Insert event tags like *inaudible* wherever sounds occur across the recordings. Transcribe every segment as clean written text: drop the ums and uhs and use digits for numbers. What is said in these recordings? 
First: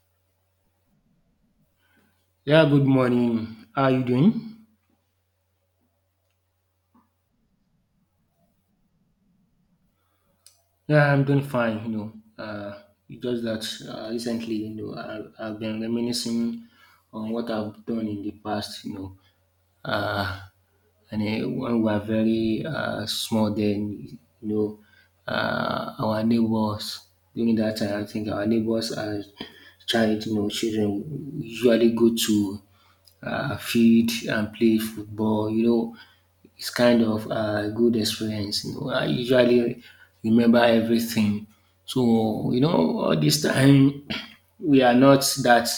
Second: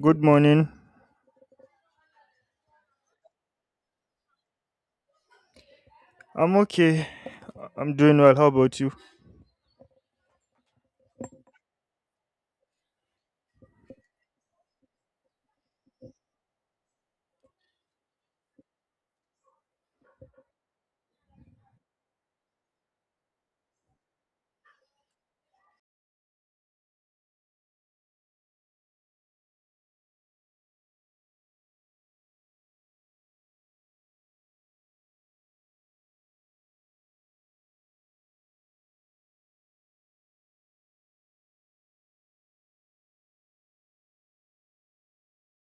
Good morning. Yeah, Good morning. How are you doing? I'm okay. I'm doing well. How about you? Yeah, I'm doing fine. Uh, it's just that recently, I've been reminiscing on what I've done in the past. You know, uh, and When we were very small, then know, our neighbors during that time, I think our neighbors as child, children usually go to field and play football. You know, it's kind of a good experience. You know, I usually remember everything. So, you know, all this time *clears throat* we are not that,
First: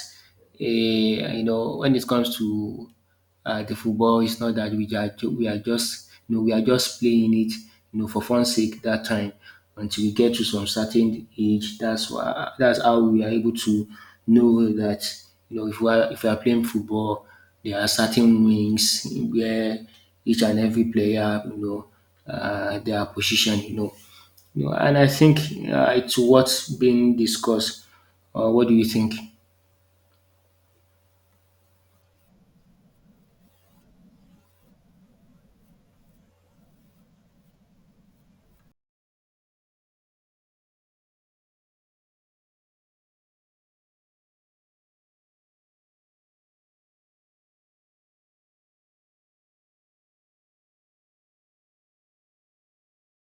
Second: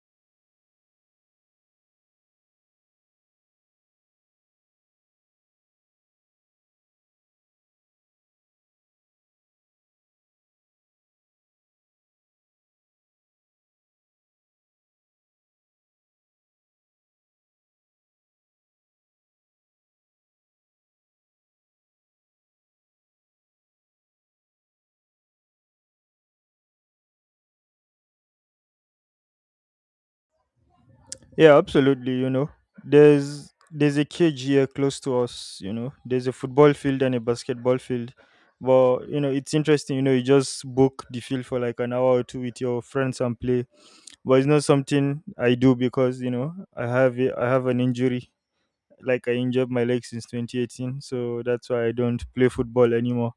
uh, when it comes to the football, it's not that we are, we are just, you know, we are just playing it, you know, for fun's sake that time until we get to some certain age. That's why, that's how we are able to know that, you know, if we are playing football, there are certain wings where each and every player, their position, you know. You know, and I think it's what's being discussed. What do you think? Yeah, absolutely, you know. There's a cage here close to us, you know. There's a football field and a basketball field. But you know, it's interesting, you know, you just book the field for like an hour or two with your friends and play. But it's not something I do because, you know, I have an injury like I injured my leg since 2018, so that's why I don't play football anymore.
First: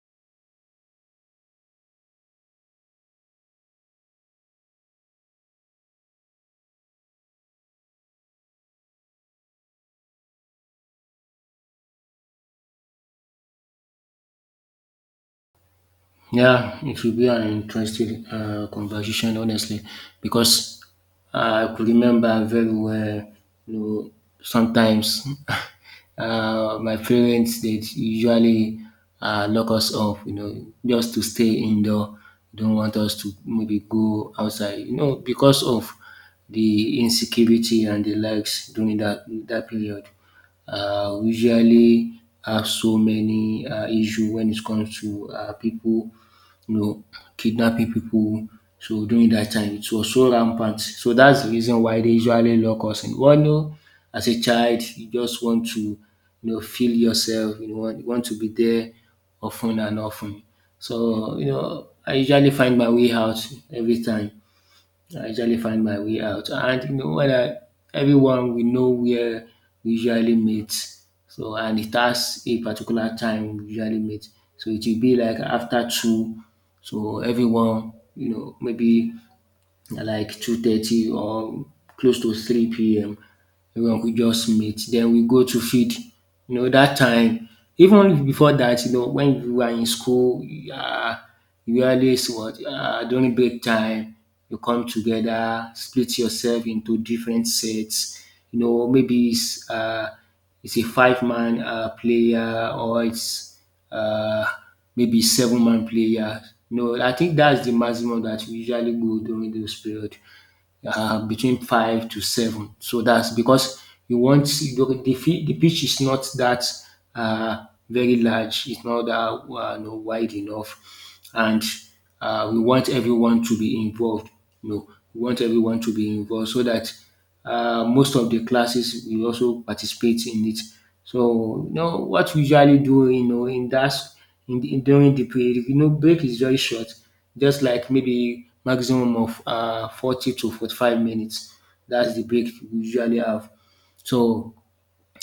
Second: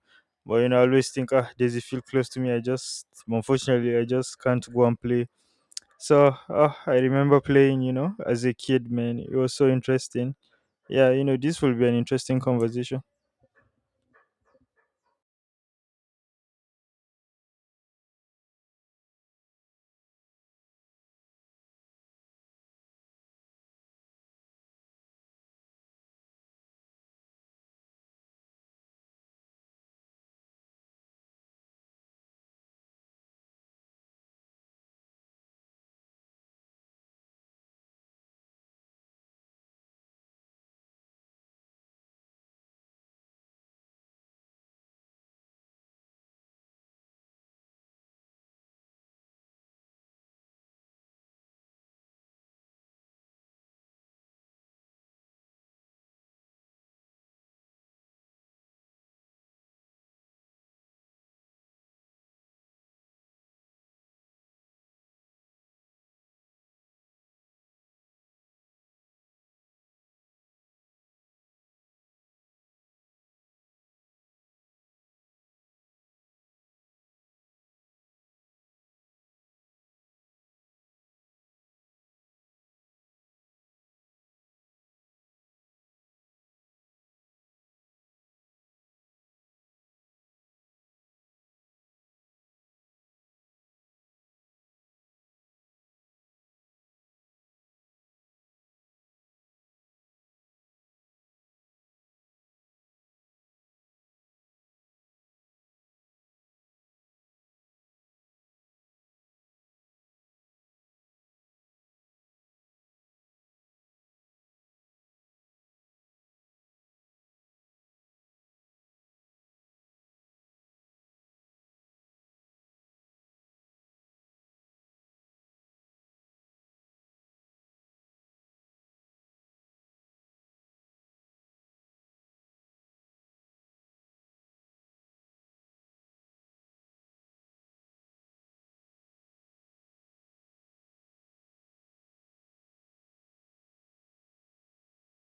But you know, I always think, ah, there's a field close to me. Unfortunately, I just can't go and play. So ah, I remember playing, you know, as a kid, man. It was so interesting. Yeah, you know, this will be an interesting conversation. Yeah, it will be an interesting conversation, honestly, because I could remember very well. You know, sometimes *laughs* my parents they usually lock us off. You know, just to stay indoor. Don't want us to maybe go outside. You know, because of the insecurity and the likes during that period. We usually have so many issues when it comes to people, you know, kidnapping people. So during that time, it was so rampant. So that's the reason why they usually lock us in. One, you know, as a child, you just want to, you know, feel yourself. You want to be there often and often. So you know, I usually find my way out every time. I usually find my way out and you know when I everyone we know where we usually meet, so and it has a particular time we usually meet. So it will be like after two, so everyone you know maybe like 2:30 or close to 3 p.m., everyone go just meet then we go to feed. You know that time, even before that, you know when we were in school, um we always what during break time you come together split yourself into different sets, you know maybe it's a five man player or it's um maybe seven-man player. No, I think dats de maximum that we usually go during those period, between five to seven. So that's because you want the the pitch is not that very large. It's not that you know, wide enough, and we want everyone to be involved. You know, we want everyone to be involved so that most of the classes will also participate in it. So you know what we usually do, you know, in that in during the break, you know, break is very short, just like maybe maximum of 40 to 45 minutes. That's the break we usually have. So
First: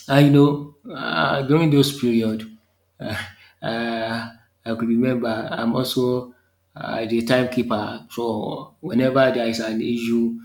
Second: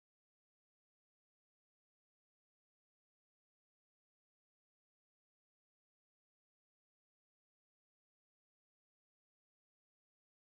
I know during those period, *laughs* uh, uh, I could remember I'm also the timekeeper. So whenever there is an issue,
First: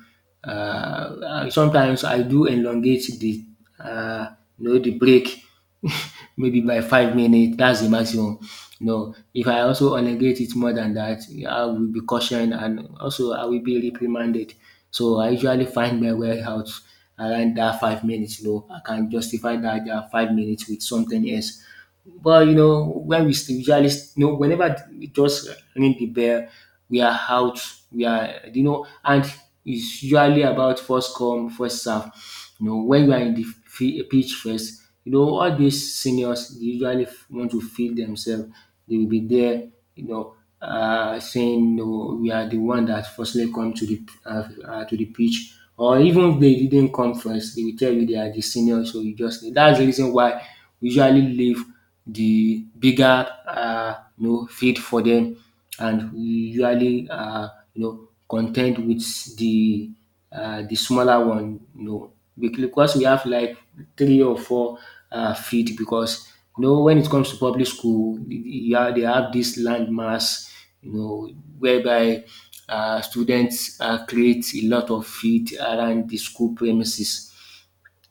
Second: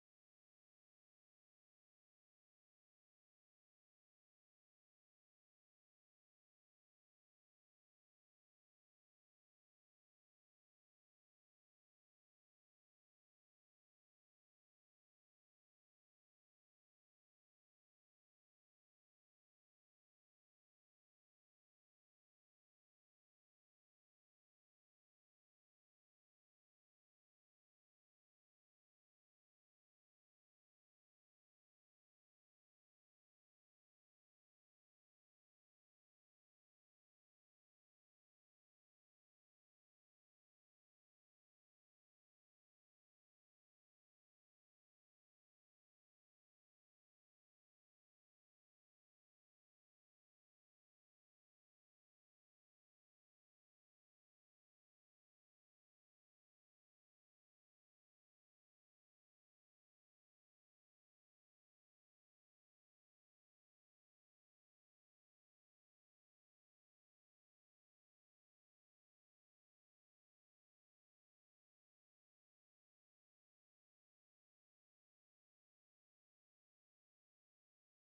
sometimes I do elongate the uh, you know the break *laughs* maybe by 5 minutes, that's the maximum. No, if I also elongate it more than that, I will be cautioned and also I will be reprimanded. So I usually find my way out around that 5 minutes. No, I can justify that, that 5 minutes with something else. But you know, when we usually, you know, whenever we just ring the bell, we are out. We are, you know, and it's usually about first come, first serve. You know, when you are in the pitch first, you know, all these seniors they usually want to feel themselves. They will be there you know, saying no, we are the one that firstly come to the pitch, or even if they didn't come first, they will tell you they are the senior, so you just need. That's the reason why we usually leave the bigger you know field for them, and we usually you know content with the the smaller one, no. Because we have like three or four feet. Because you know, when it comes to public school, yeah, they have this land mass, you know, whereby students create a lot of feet around the school premises.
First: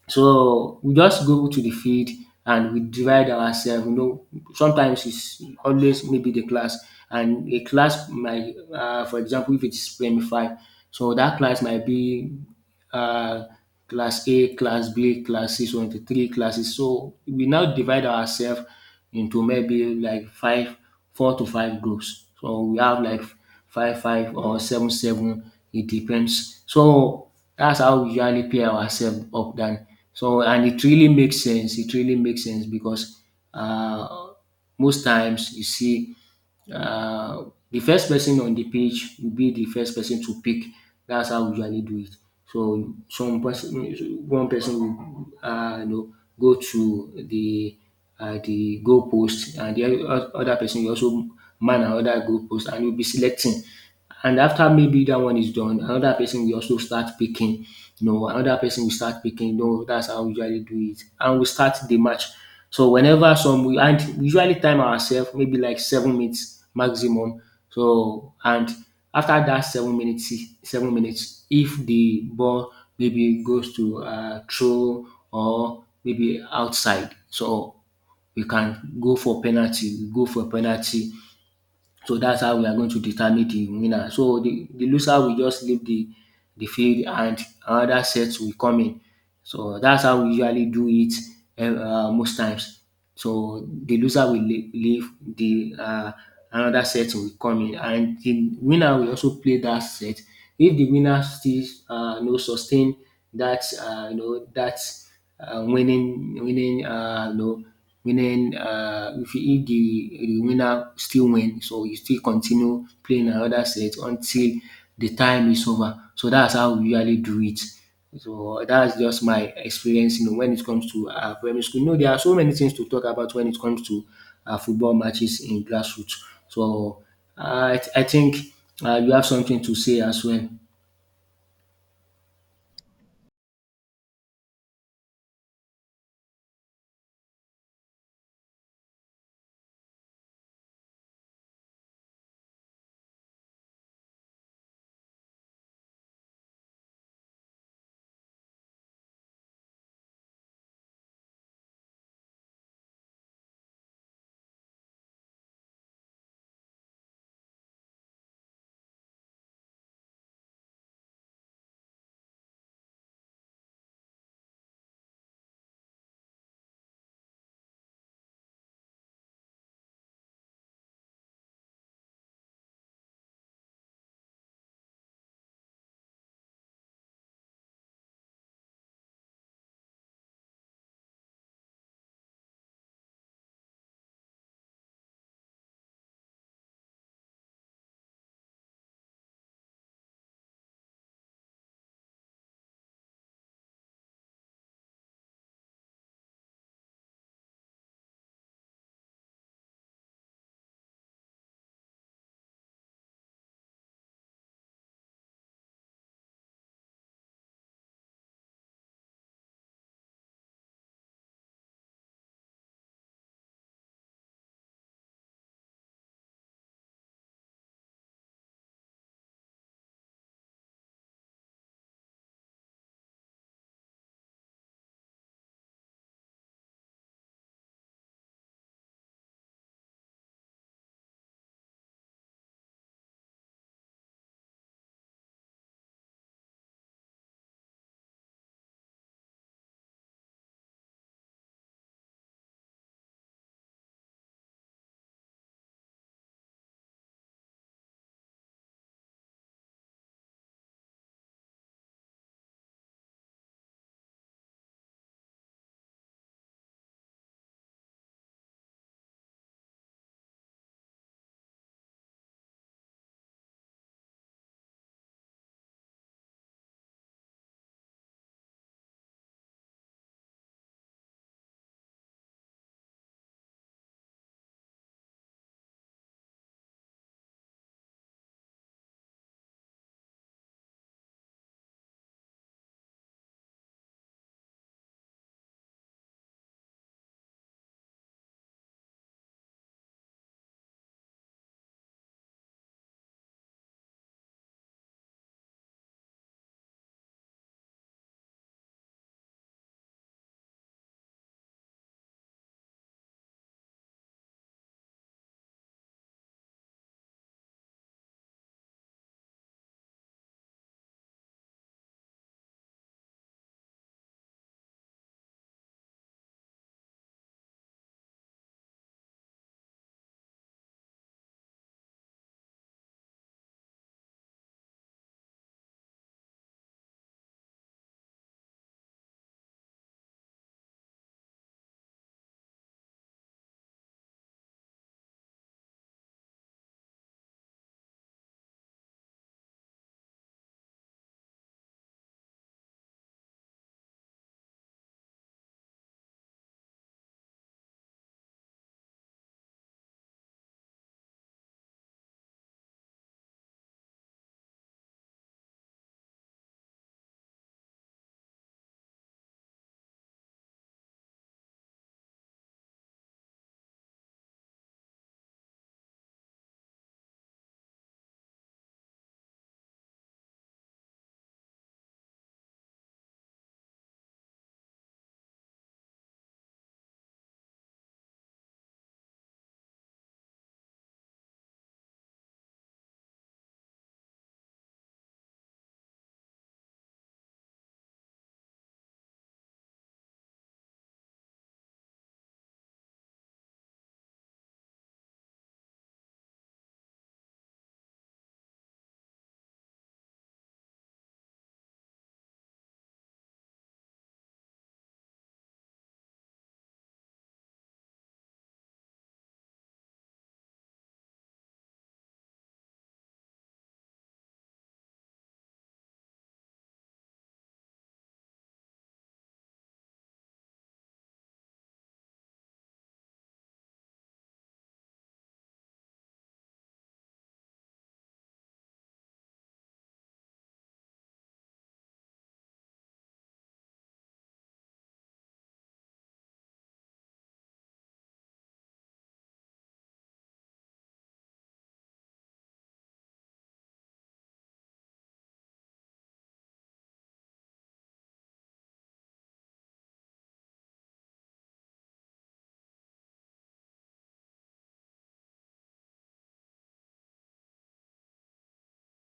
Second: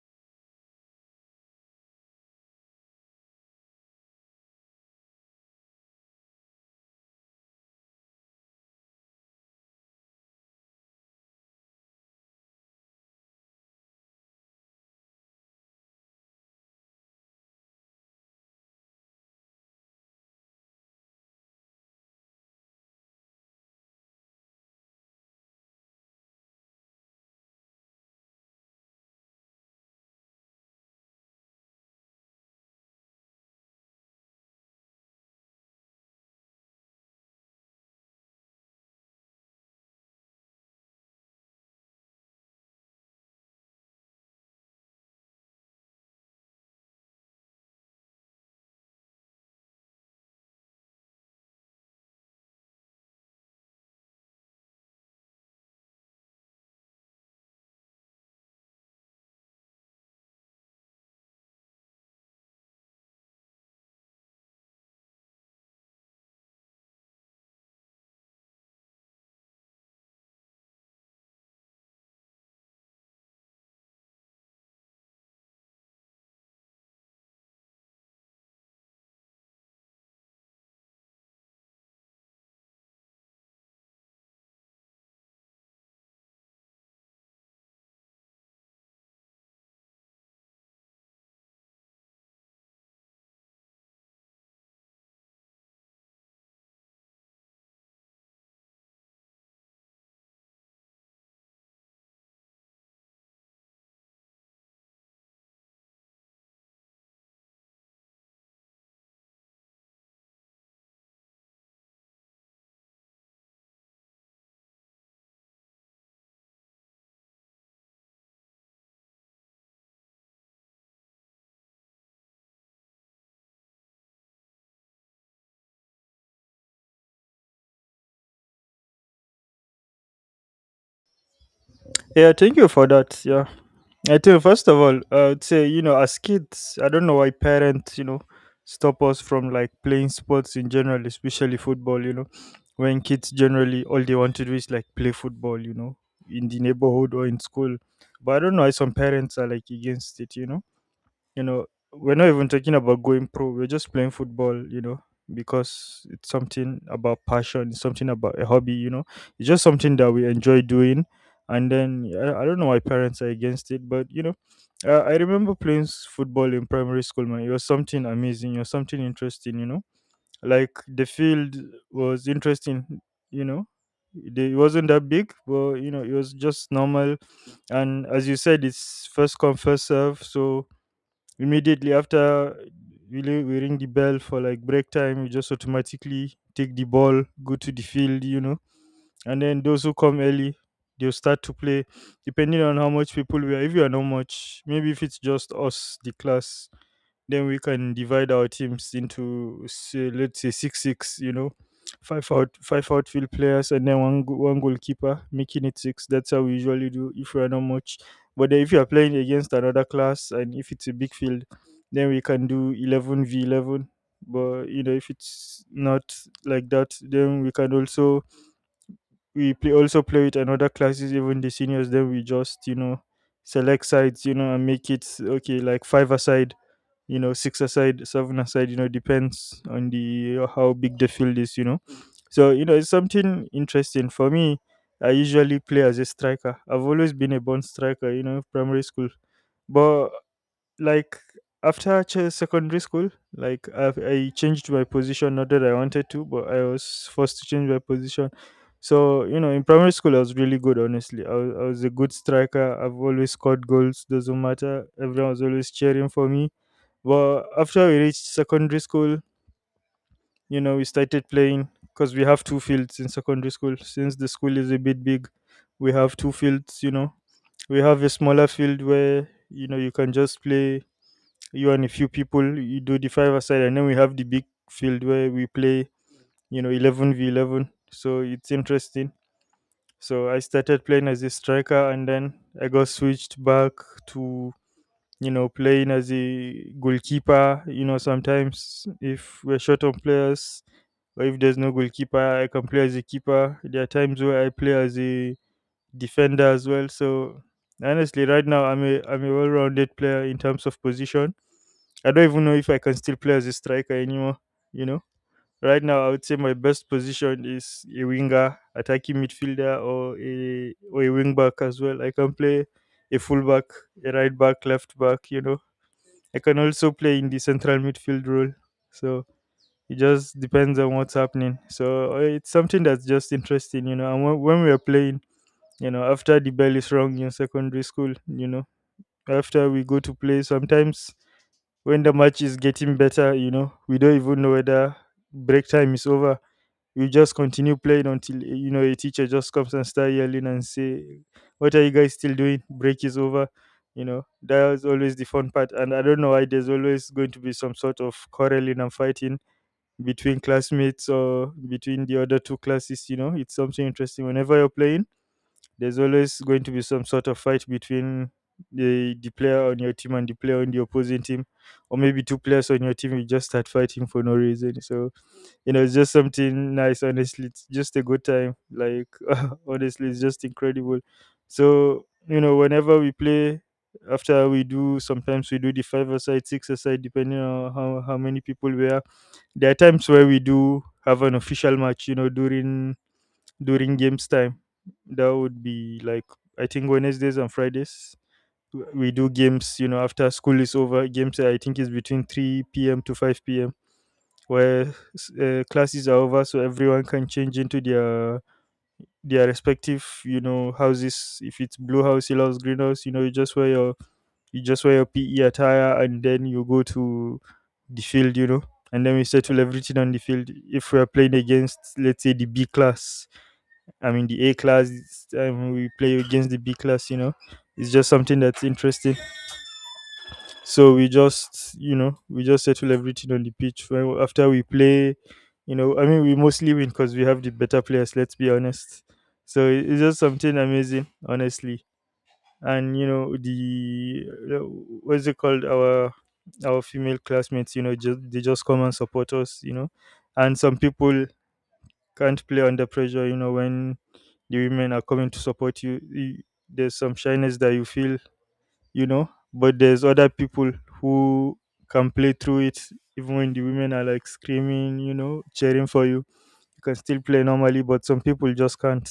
So we just go to the field and we divide ourselves. You know, sometimes it's always maybe the class, and a class might, for example, if it's premi five, so that class might be uh, class A, class B, class C, so into three classes. So we now divide ourselves into maybe like five, four to five groups. So we have like five five or seven seven. It depends. So that's how we usually pair ourselves up. Then so, and it really makes sense. It really makes sense because uh, most times you see uh, the first person on the page will be the first person to pick. That's how we usually do it. So some person, one person will, you know, go to the goal post and the other person will also man another goal post and you'll be selecting. And after maybe that one is done, another person will also start picking. You know, another person will start picking. You know, that's how we usually do it. And we start the match. So whenever some we and we usually time ourselves maybe like 7 minutes maximum. So and after that 7 minutes, 7 minutes, if the ball maybe goes to throw or maybe outside. So we can go for penalty, we go for penalty. So that's how we are going to determine the winner. So the loser will just leave the field and another set will come in. So that's how we usually do it most times. So the loser will leave, the another set will come in, and the winner will also play that set. If the winner still no sustain that you know that winning you know meaning if, you, if the winner still win, so you still continue playing another set until the time is over. So that's how we usually do it. So that's just my experience, you know, when it comes to primary school. You know, there are so many things to talk about when it comes to football matches in grassroots. So uh, I think you have something to say as well. Yeah, thank you for that. Yeah. I think first of all, I would say you know as kids, I don't know why parents you know stop us from like playing sports in general, especially football. You know, when kids generally all they want to do is like play football. You know, in the neighborhood or in school, but I don't know why some parents are like against it. You know, we're not even talking about going pro. We're just playing football, you know, because it's something about passion, it's something about a hobby, you know. It's just something that we enjoy doing. And then I don't know why parents are against it, but you know, I remember playing football in primary school, man. It was something amazing. It was something interesting, you know. Like the field was interesting, you know. It wasn't that big, but you know, it was just normal. And as you said, it's first come first serve, so immediately after we ring the bell for like break time, we just automatically take the ball, go to the field, you know. And then those who come early, they'll start to play depending on how much people we are. If you are not much, maybe if it's just us, the class, then we can divide our teams into say, let's say six six. You know, five outfield players and then one goalkeeper, making it six. That's how we usually do if we are not much. But then if you are playing against another class and if it's a big field, then we can do 11 v 11. But you know, if it's not like that, then we can also we play also play with another classes, even the seniors. Then we just you know select sides, you know, and make it okay like five aside, you know, six aside, seven aside. You know, depends on the how big the field is. You know, so you know it's something interesting for me. I usually play as a striker. I've always been a born striker, you know, primary school. But like after secondary school like I changed my position, not that I wanted to, but I was forced to change my position. So you know, in primary school I was really good, honestly. I was a good striker. I've always scored goals, doesn't matter, everyone was always cheering for me. But after we reached secondary school, you know, we started playing because we have two fields in secondary school. Since the school is a bit big, we have two fields, you know. We have a smaller field where you know you can just play you and a few people, you do the five aside, and then we have the big field where we play, you know, 11v11. So it's interesting. So I started playing as a striker, and then I got switched back to, you know, playing as a goalkeeper. You know, sometimes if we're short on players or if there's no goalkeeper, I can play as a keeper. There are times where I play as a defender as well. So honestly, right now I'm a well-rounded player in terms of position. I don't even know if I can still play as a striker anymore. You know, right now I would say my best position is a winger, attacking midfielder, or a wing back as well. I can play a full back, a right back, left back. You know, I can also play in the central midfield role. So it just depends on what's happening. So it's something that's just interesting. You know, and when we are playing, you know, after the bell is rung in secondary school, you know, after we go to play, sometimes when the match is getting better, you know, we don't even know whether break time is over. We just continue playing until you know a teacher just comes and start yelling and say, "What are you guys still doing? Break is over." You know, that was always the fun part, and I don't know why there's always going to be some sort of quarreling and fighting between classmates or between the other two classes. You know, it's something interesting whenever you're playing there's always going to be some sort of fight between the player on your team and the player on the opposing team, or maybe two players on your team will just start fighting for no reason. So, you know, it's just something nice, honestly. It's just a good time. Like, *laughs* honestly, it's just incredible. So, you know, whenever we play, after we do, sometimes we do the five aside, six aside, depending on how many people we are. There are times where we do have an official match, you know, during games time. That would be like I think Wednesdays and Fridays. We do games, you know, after school is over. Games I think is between three p.m. to five p.m. where classes are over, so everyone can change into their respective, you know, houses. If it's blue house, yellow house, green house, you know, you just wear your PE attire and then you go to the field, you know, and then we settle everything on the field. If we are playing against, let's say, the B class, I'm in the A class, we play against the B class, you know. It's just something that's interesting. So we just, you know, we just settle everything on the pitch. After we play, you know, I mean, we mostly win because we have the better players, let's be honest. So it's just something amazing, honestly. And, you know, uh, what's it called? Our female classmates, you know, they just come and support us, you know. And some people can't play under pressure, you know, when the women are coming to support you, there's some shyness that you feel, you know, but there's other people who can play through it even when the women are like screaming, you know, cheering for you, you can still play normally, but some people just can't,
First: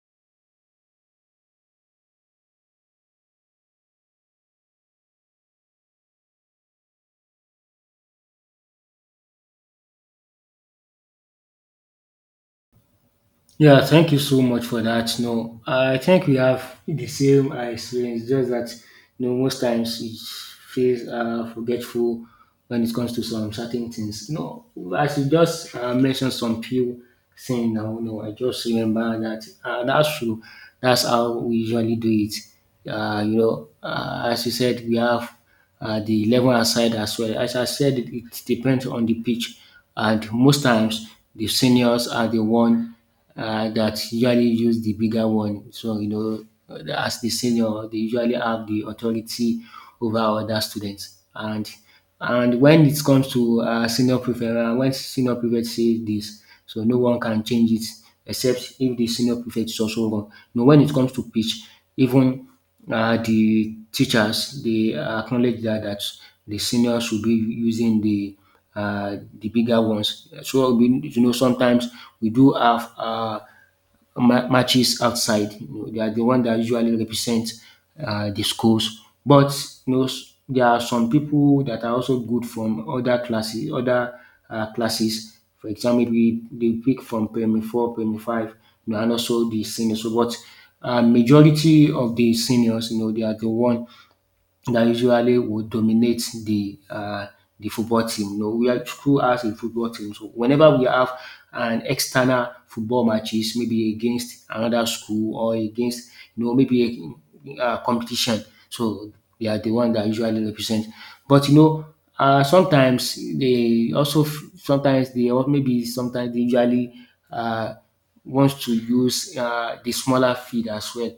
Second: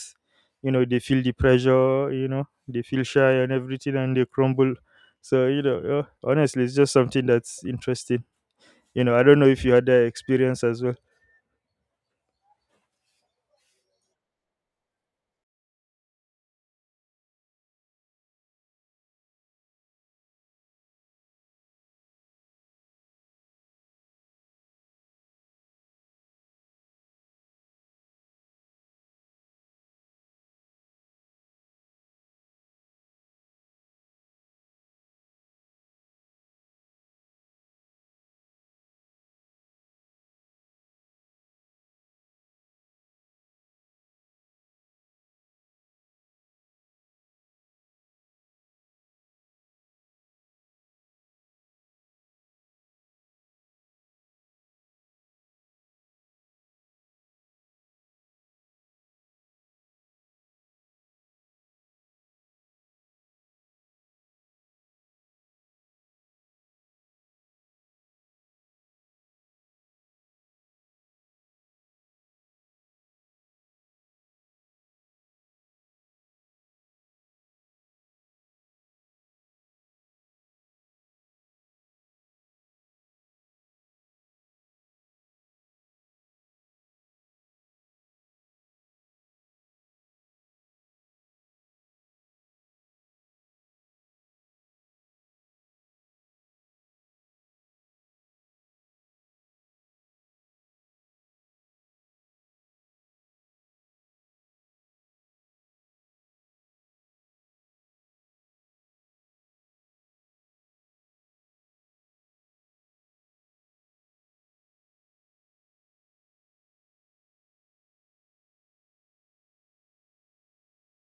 you know, they feel the pressure, you know, they feel shy and everything and they crumble. So you know, honestly it's just something that's interesting. You know, I don't know if you had that experience as well. Yeah, thank you so much for that. No, I think we have the same experience, just that you know, most times we feel forgetful when it comes to some certain things. No, as you just mentioned some few things now, no, I just remember that that's true. That's how we usually do it. As you said, we have the 11 aside as well. As I said, it depends on the pitch, and most times the seniors are the one that usually use the bigger one. So, you know, as the senior, they usually have the authority over other students. And when it comes to senior prefect, when senior prefect says this, so no one can change it except if the senior prefect is also wrong. You when it comes to pitch, even the teachers they acknowledge that the senior should be using the bigger ones. So we, you know, sometimes we do have matches outside. You know, they are the one that usually represent the schools. But you know, there are some people that are also good from other classes. Other classes, for example, we they pick from primary four, primary five, you know, and also the seniors. So, but majority of the seniors, you know, they are the one that usually would dominate the football team. You know, we are school has a football team. So whenever we have an external football matches, maybe against another school or against you know maybe a competition, so they are the one that usually represent. But you know, sometimes they also sometimes they or maybe sometimes they usually uh, wants to use the smaller field as well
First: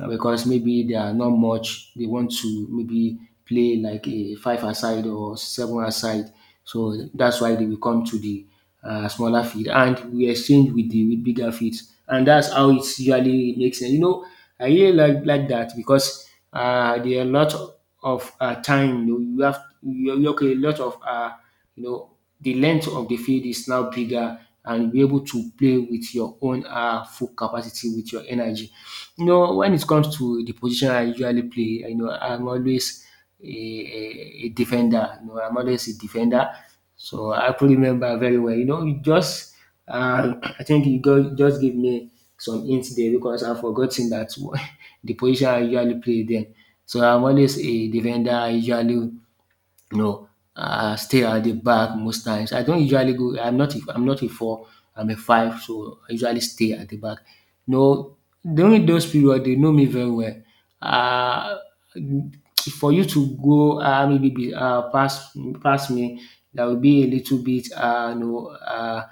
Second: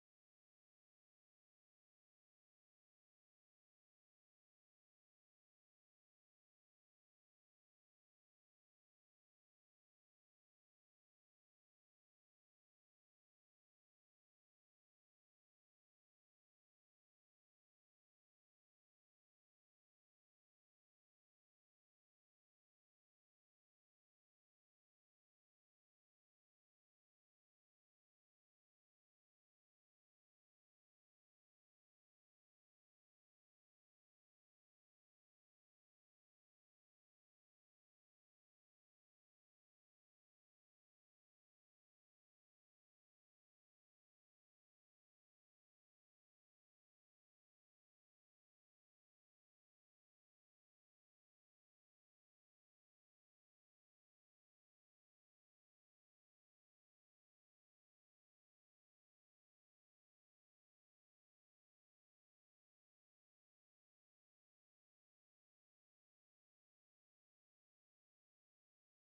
because maybe they are not much. They want to maybe play like a five aside or seven aside. So that's why they will come to the smaller field and we exchange with the with bigger fields. And that's how it usually makes sense. You know, I really like that because there are a lot of time. You, know, you have you okay, a lot of you know the length of the field is now bigger, and you are able to play with your own full capacity with your energy. You know, when it comes to the position I usually play, you know, I'm always a defender. You know, I'm always a defender. So I could remember very well. You know, you just uh, *clears throat* I think you go, just give me some hints there because I've forgotten that *laughs* the position I usually play then. So I'm always a defender. I usually you know, I stay at the back most times. I don't usually go. I'm not. I'm not a four. I'm a five, so I usually stay at the back. No, know, during those period, they know me very well. Uh, for you to go maybe past me, there will be a little bit uh, you know uh,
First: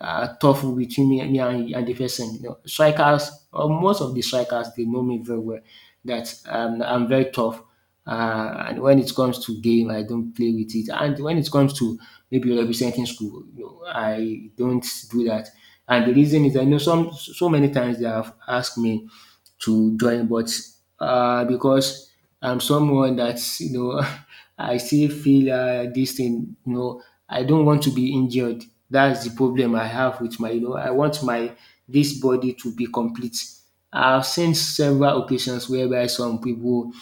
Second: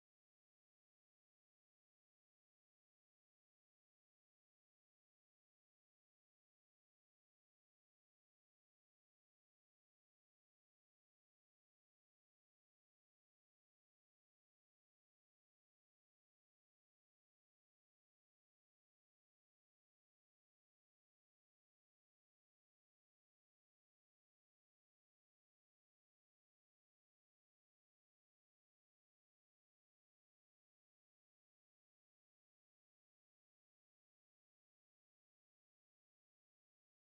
uh, tough between me and the person. You know, strikers, or most of the strikers, they know me very well. That I'm very tough. And when it comes to game, I don't play with it. And when it comes to maybe representing school, you know, I don't do that. And the reason is I know some so many times they have asked me to join. But because I'm someone that's, *laughs* I still feel this thing. You know, I don't want to be injured. That's the problem I have with my. You know, I want my this body to be complete. I've seen several occasions whereby some people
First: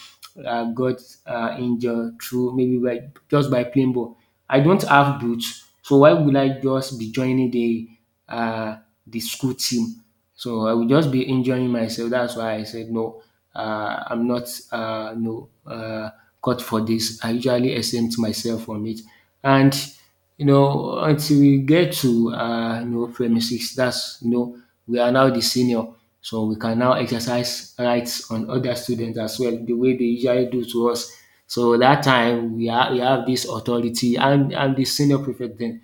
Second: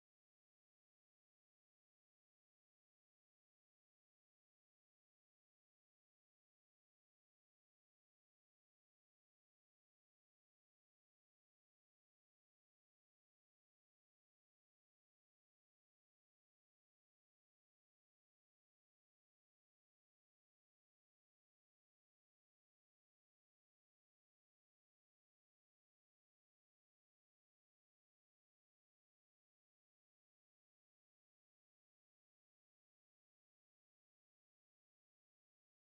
got injured through maybe by just by playing ball. I don't have boots, so why would I just be joining the uh, the school team? So I will just be injuring myself. That's why I said no. I'm not no cut for this. I usually exempt myself from it, and you know until we get to you know premises, that's you know we are now the senior, so we can now exercise rights on other students as well the way they usually do to us. So that time we have this authority. I'm the senior prefect then.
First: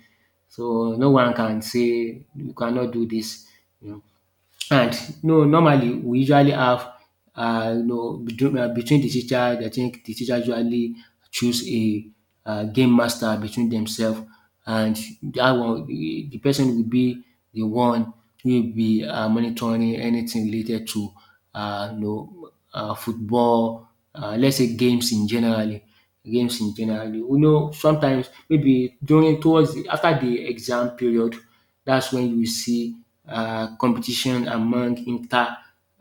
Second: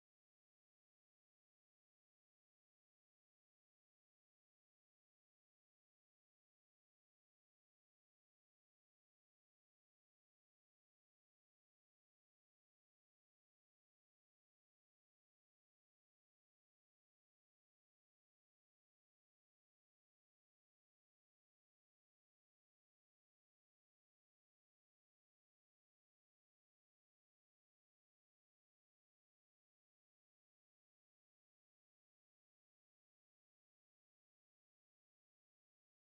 So no one can say you cannot do this. You know. And no, normally we usually have you know between between the teacher, I think the teacher usually choose a game master between themselves, and that one the person will be the one who will be monitoring anything related to you know football, let's say games in generally. Games in generally, you know, sometimes maybe during towards the, after the exam period, that's when you see competition among inter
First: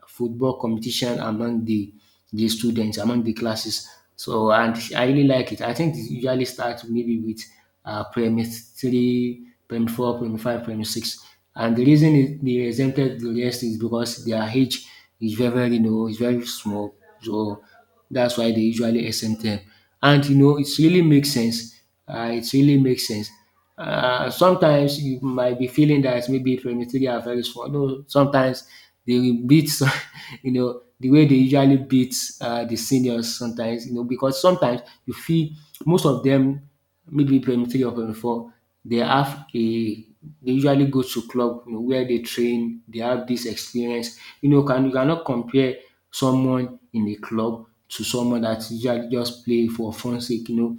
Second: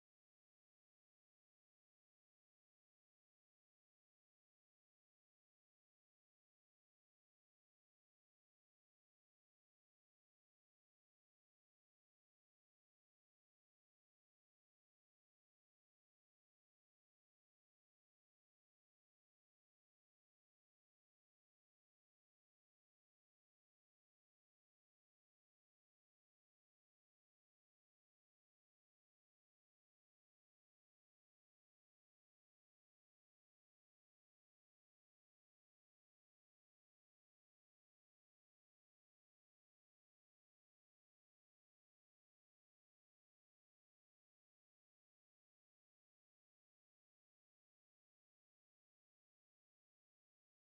football competition among the students among the classes. So and I really like it. I think it usually starts maybe with primary three, primary four, primary five, primary six. And the reason they exempted the rest is because their age is very, very low. It's very small. So that's why they usually exempt them. And you know, it really makes sense. It really makes sense, sometimes you might be feeling that maybe 23 are very small. No, sometimes they will beat. *laughs* You know, the way they usually beat the seniors sometimes, you know, because sometimes you feel most of them, maybe 23 or 24, they have a, they usually go to club, you know, where they train, they have this experience. You know, can you cannot compare someone in a club to someone that usually just play for fun's sake, you know,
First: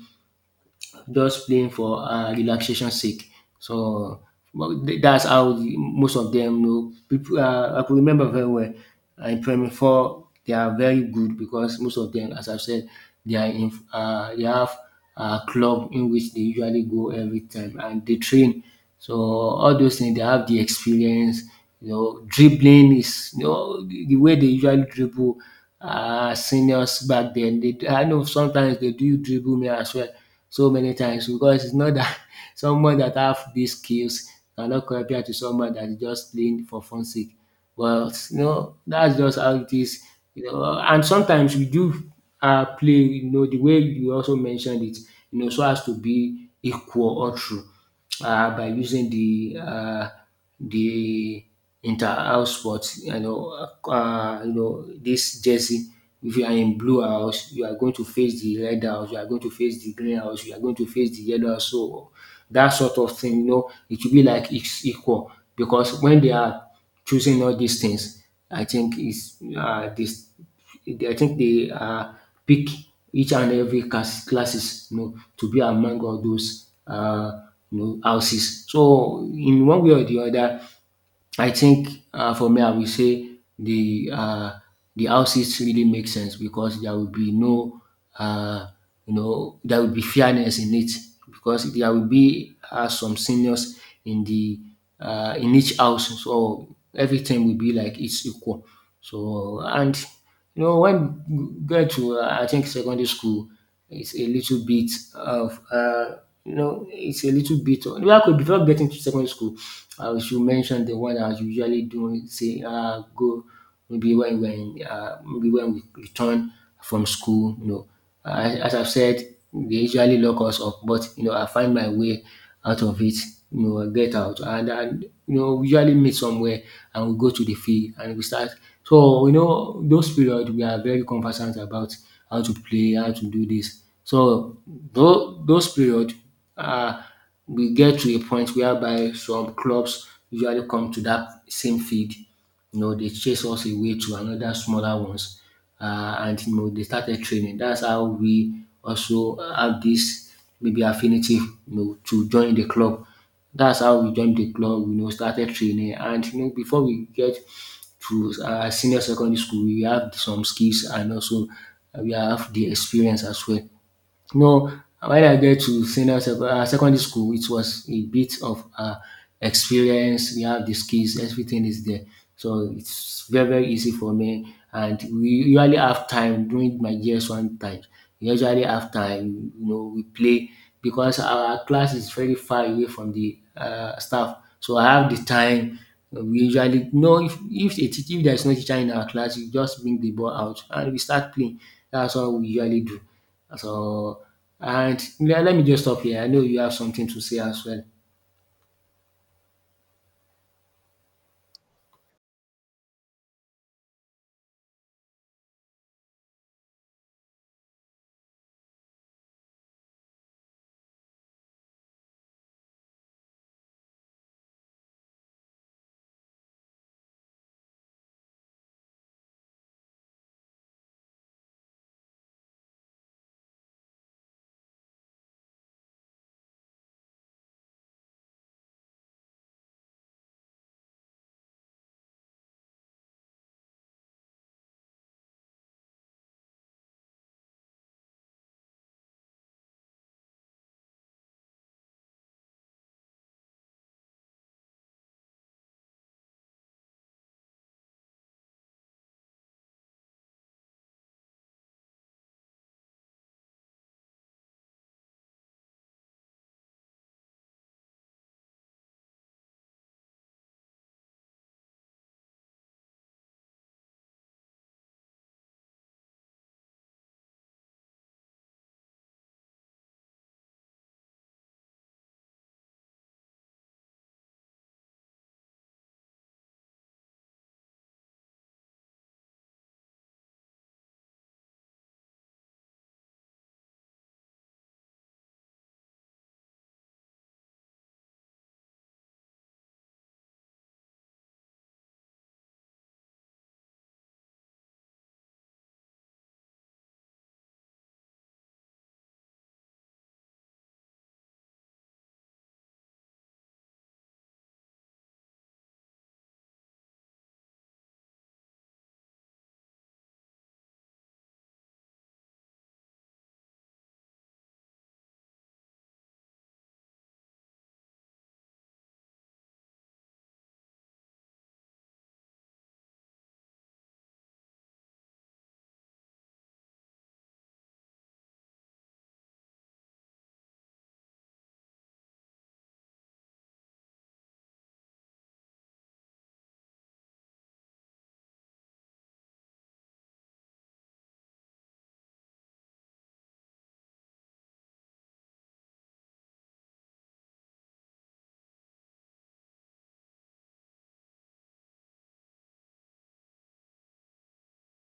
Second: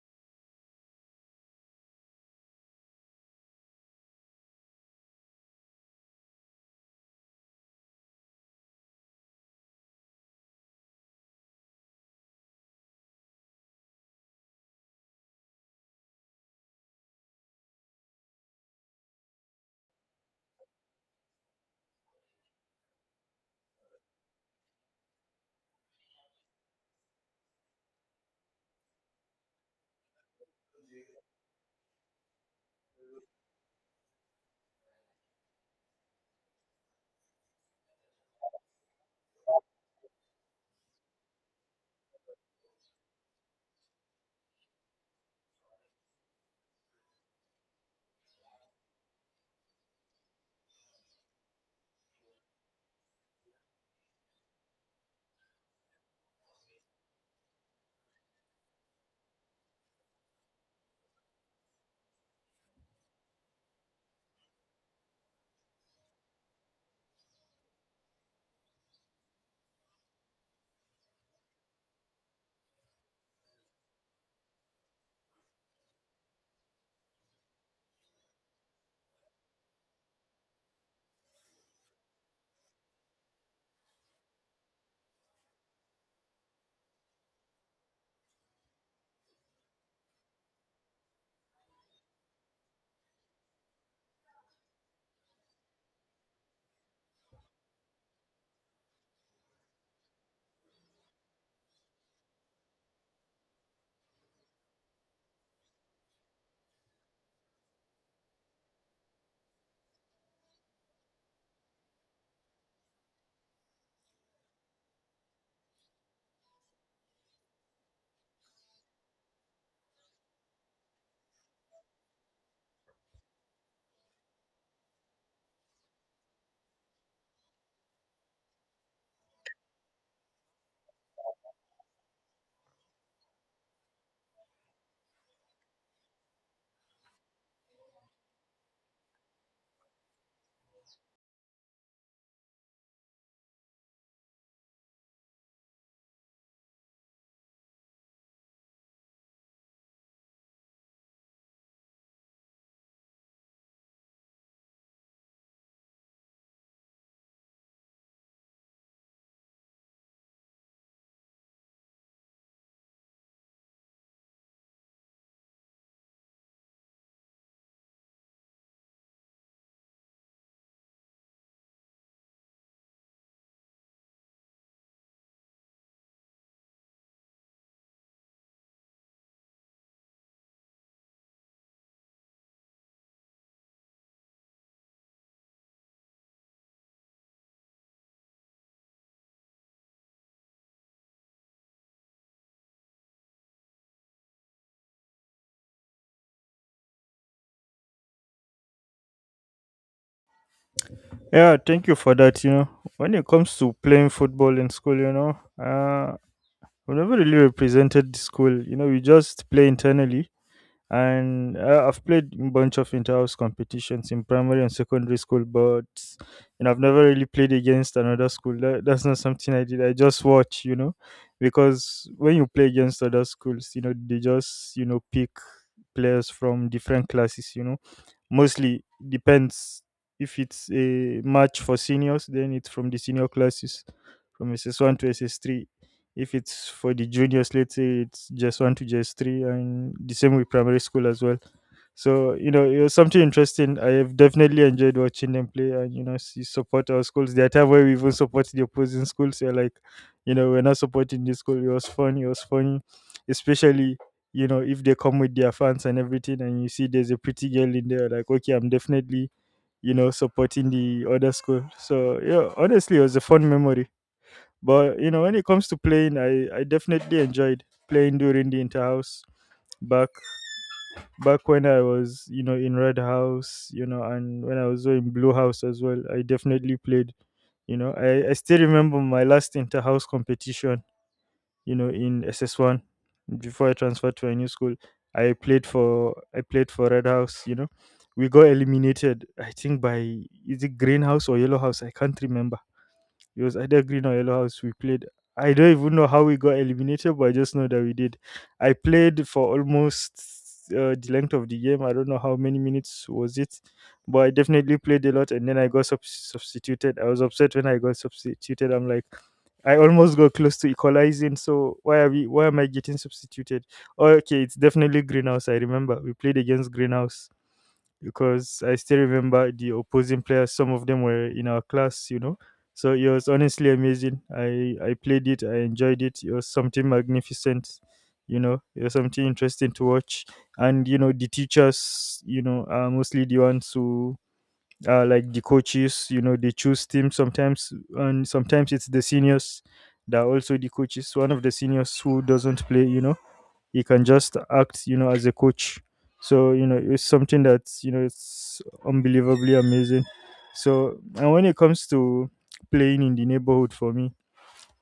just playing for relaxation sake. So well, that's how most of them know pipu, I could remember very well, in Premier four they are very good because most of them, as I said, they are in they have a club in which they usually go every time and they train. So all those things, they have the experience, you know, dribbling is, you know, the way they usually dribble seniors back then. They, I know, sometimes they do dribble me as well, so many times, because it's not that *laughs* someone that have these skills cannot compare to someone that is just playing for fun sake. But you know, that's just how it is. You know, and sometimes we do play, you know, the way you also mentioned it, you know, so as to be equal or true, by using the the inter-house sport, you know this jersey. If you are in Blue House, you are going to face the Red House. You are going to face the Green House. You are going to face the Yellow House. So that sort of thing, you know, it will be like it's equal because when they are choosing all these things, I think is this I think they pick each and every classes, you know, to be among all those, you know, houses. So in one way or the other, I think, for me, I will say the the houses really make sense because there will be no, uh, you know, there will be fairness in it, because there will be some seniors in the in each house, so everything will be like it's equal. So and you know when you get to I think secondary school, it's a little bit of you know it's a little bit. Of, well, before getting to secondary school, I should mention the one I was usually doing. Say go maybe when maybe when we return from school, you know. As I've said, they usually lock us up, but you know, I find my way out of it. You know, I get out and you know, we usually meet somewhere and we go to the field and we start. So you know, those period we are very conversant about how to play, how to do this. So those period, uh, we get to a point whereby some clubs usually come to that same field, you know, they chase us away to another smaller ones. And you know, they started training. That's how we also have this maybe affinity, you know, to join the club. That's how we joined the club, you know, started training. And you know, before we get to senior secondary school, we have some skills and also we have the experience as well. No, when I get to senior secondary school, it was a bit of experience. We have the skills, everything is there. So it's very, very easy for me. And we usually have time during my years one time. We usually have time, you know, we play because our class is very far away from the staff. So I have the time. We usually know if there's no teacher in our class, you just bring the ball out and we start playing. That's what we usually do. So, and le let me just stop here. I know you have something to say as well. Yeah, thank you for that. You know, when it comes to playing football in school, you know, uh, we never really represented the school. You know, we just play internally. And I've played a bunch of inter-house competitions in primary and secondary school, but you know, I've never really played against another school. That's not something I did. I just watch, you know, because when you play against other schools, you know, they just you know pick players from different classes, you know. Mostly depends if it's a match for seniors, then it's from the senior classes from SS1 to SS3. If it's for the juniors, let's say it's JS1 to JS3, and the same with primary school as well. So, you know, it was something interesting. I have definitely enjoyed watching them play and, you know, see, support our schools. There are times where we even support the opposing schools. They're like, you know, we're not supporting this school. It was fun. It was funny, especially you know, if they come with their fans and everything, and you see there's a pretty girl in there, like, okay, I'm definitely, you know, supporting the other school. So, yeah, honestly, it was a fun memory. But, you know, when it comes to playing, I definitely enjoyed playing during the interhouse back back when I was, you know, in Red House, you know, and when I was in Blue House as well, I definitely played. I still remember my last inter house competition, in SS1 before I transferred to a new school. I played for Red House. We got eliminated, I think, by... is it Green House or Yellow House? I can't remember. It was either Green or Yellow House we played. I don't even know how we got eliminated, but I just know that we did. I played for almost the length of the game. I don't know how many minutes was it, but I definitely played a lot. And then I got substituted. I was upset when I got substituted. I'm like, I almost got close to equalizing. So why are we? Why am I getting substituted? Oh, okay, it's definitely Greenhouse. I remember we played against Greenhouse because I still remember the opposing players. Some of them were in our class. So it was honestly amazing. I played it. I enjoyed it. It was something magnificent. It was something interesting to watch. And the teachers, are mostly the ones who are like the coaches. They choose teams sometimes, and sometimes it's the seniors that are also the coaches. One of the seniors who doesn't play, he can just act, as a coach. So, it's something that's, it's unbelievably amazing. So, and when it comes to playing in the neighborhood, for me,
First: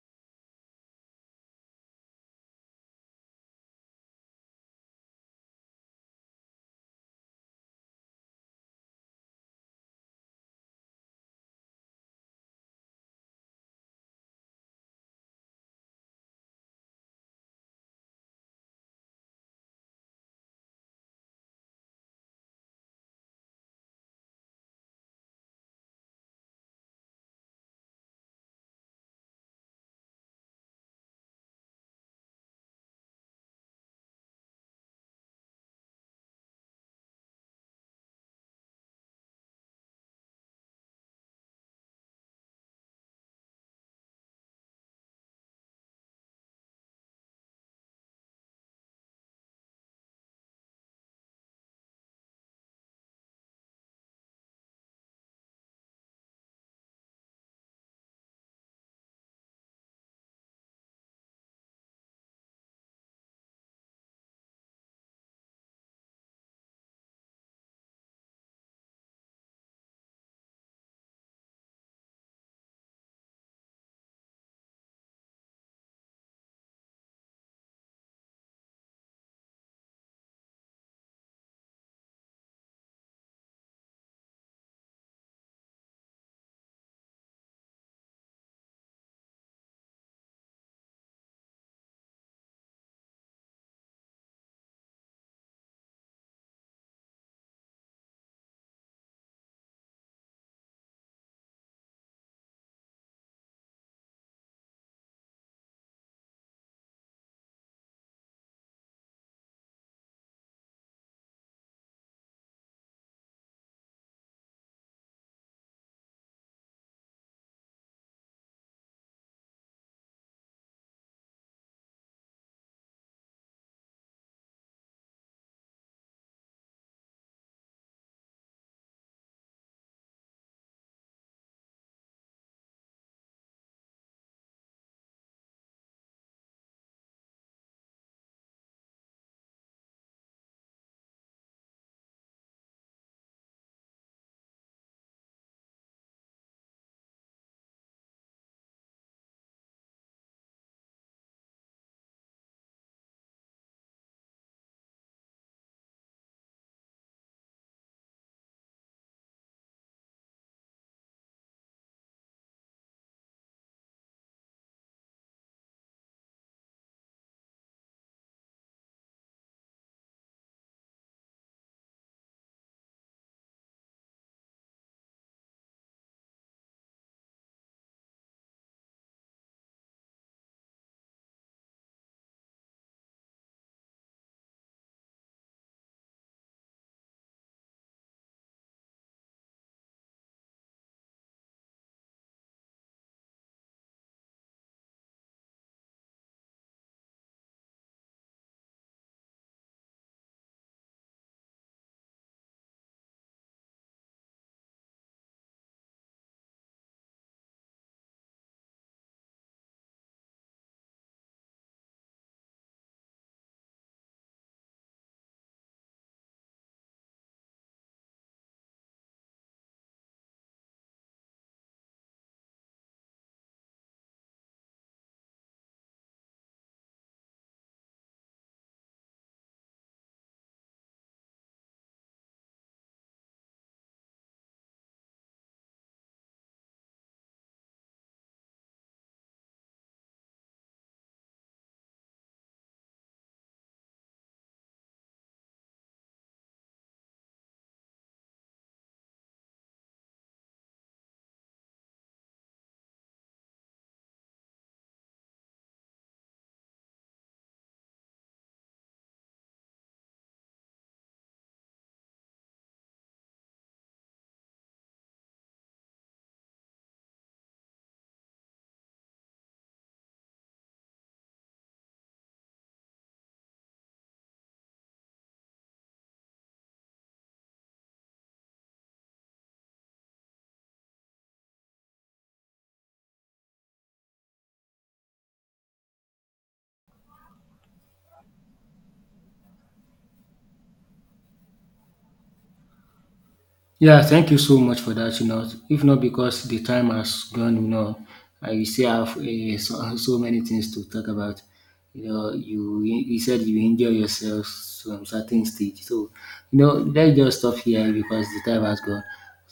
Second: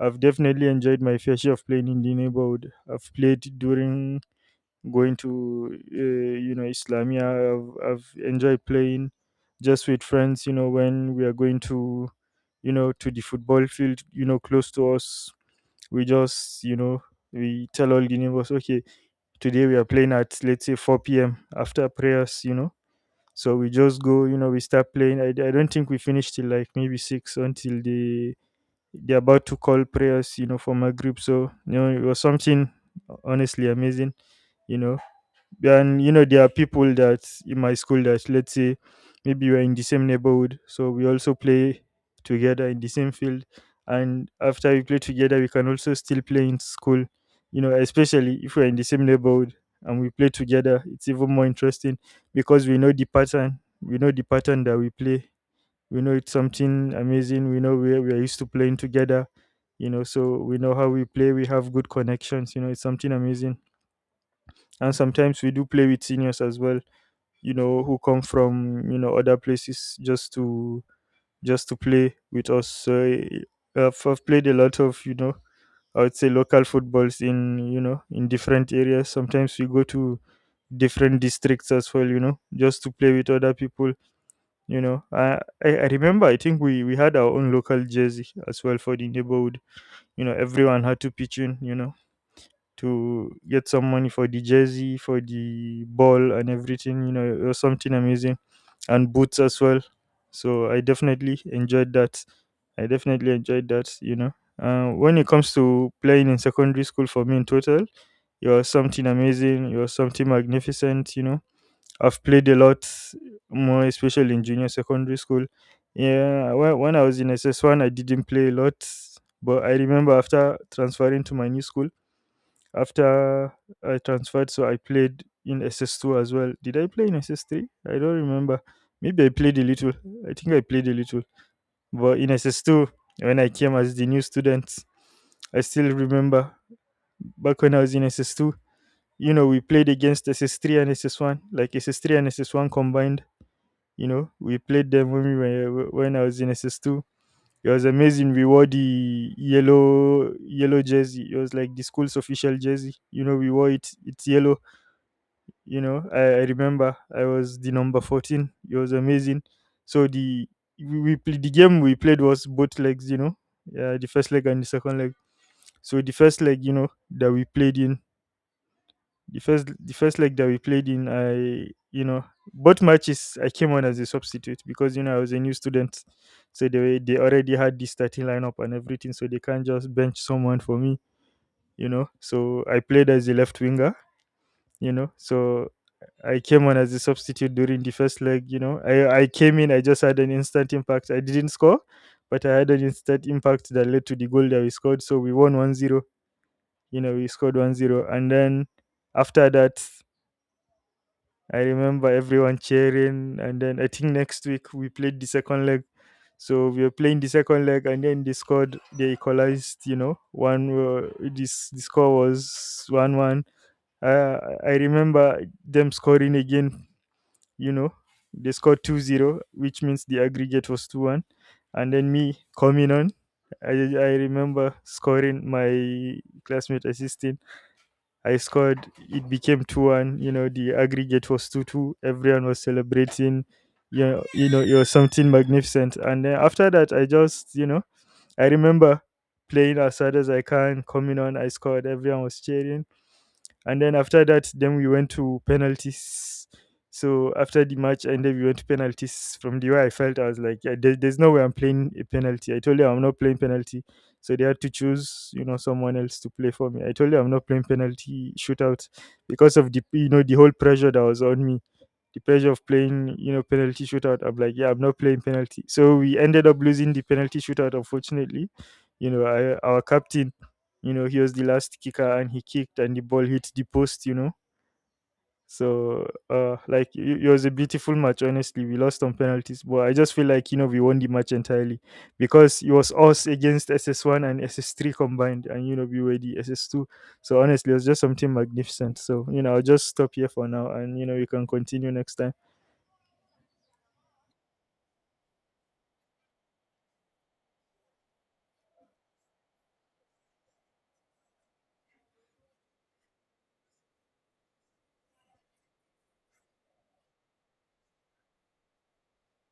I've definitely enjoyed my fair share of playing in the neighborhood. I've played during going to Islamia. I've enjoyed playing just with friends, when we are going to the football field, close to us. We just, we tell all the neighbors, okay, today we are playing at, let's say, 4 p.m. after prayers. So we just go, we start playing. I don't think we finish till like maybe six until they're about to call prayers, for my group. So, it was something honestly amazing you know and, there are people that in my school that, let's say, maybe we're in the same neighborhood, so we also play together in the same field. And after we play together, we can also still play in school, especially if we're in the same neighborhood and we play together. It's even more interesting because we know the pattern. We know the pattern that we play. We know it's something amazing. We know where we are used to playing together. So we know how we play. We have good connections. It's something amazing. And sometimes we do play with seniors as well, who come from, other places, just to play with us. So, I've played a lot of, I would say, local footballs, in you know in different areas. Sometimes we go to different districts as well, just to play with other people you know i I remember, I think we had our own local jersey as well for the neighborhood. Everyone had to pitch in, to get some money for the jersey, for the ball, and everything. You know, it was something amazing, and boots as well. So I definitely enjoyed that. I definitely enjoyed that. When it comes to playing in secondary school, for me in total, it was something amazing. It was something magnificent. I've played a lot more, especially in junior secondary school. Yeah, when I was in SS1, I didn't play a lot, but I remember after transferring to my new school. After I transferred, so I played in SS2 as well. Did I play in SS3? I don't remember. Maybe I played a little. I think I played a little. But in SS2, when I came as the new student, I still remember back when I was in SS2, we played against SS3 and SS1, like SS3 and SS1 combined. You know, we played them when we were when I was in SS2. It was amazing. We wore the yellow jersey. It was like the school's official jersey. You know, we wore it. It's yellow. I remember I was the number 14. It was amazing. So we played the game we played was both legs, yeah, the first leg and the second leg. So the first leg, that we played in, the first leg that we played in I you know both matches I came on as a substitute because, I was a new student. So they already had the starting lineup and everything, so they can't just bench someone for me. So I played as a left winger. So I came on as a substitute during the first leg. You know, I came in. I just had an instant impact. I didn't score, but I had an instant impact that led to the goal that we scored. So we won 1-0. You know, we scored 1-0. And then after that, I remember everyone cheering. And then I think next week we played the second leg. So we were playing the second leg, and then they scored. They equalized. You know, one this the score was 1-1. Uh, I remember them scoring again you know they scored 2-0, which means the aggregate was 2-1. And then me coming on, I remember scoring, my classmate assisting. I scored. It became 2-1. The aggregate was 2-2. Everyone was celebrating. It was something magnificent. And then after that, I just, I remember playing as hard as I can, coming on. I scored. Everyone was cheering. And then after that, then we went to penalties. So after the match ended, we went to penalties. From the way I felt, I was like, yeah, there's no way I'm playing a penalty. I told you I'm not playing penalty. So they had to choose, someone else to play for me. I told you I'm not playing penalty shootout because of the you know the whole pressure that was on me. The pressure of playing, penalty shootout. I'm like, yeah, I'm not playing penalty. So we ended up losing the penalty shootout, unfortunately. You know, our captain, he was the last kicker, and he kicked and the ball hit the post. So, like it was a beautiful match. Honestly, we lost on penalties, but I just feel like, we won the match entirely because it was us against SS1 and SS3 combined, and, we were the SS2. So honestly, it was just something magnificent. So, I'll just stop here for now, and, we can continue next time. Yeah, thank you so much for that. You know, if not because the time has gone, you know, I still have so many things to talk about. You know, you said you enjoy yourself to a certain stage. So, you know, let's just stop here because the time has gone.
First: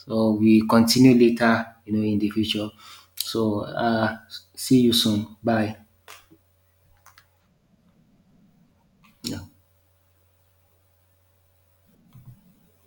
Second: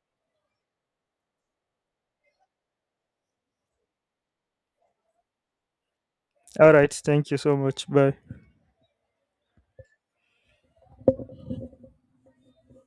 So we continue later, you know, in the future. So, see you soon. Bye. All right, thank you so much. Bye. Yeah.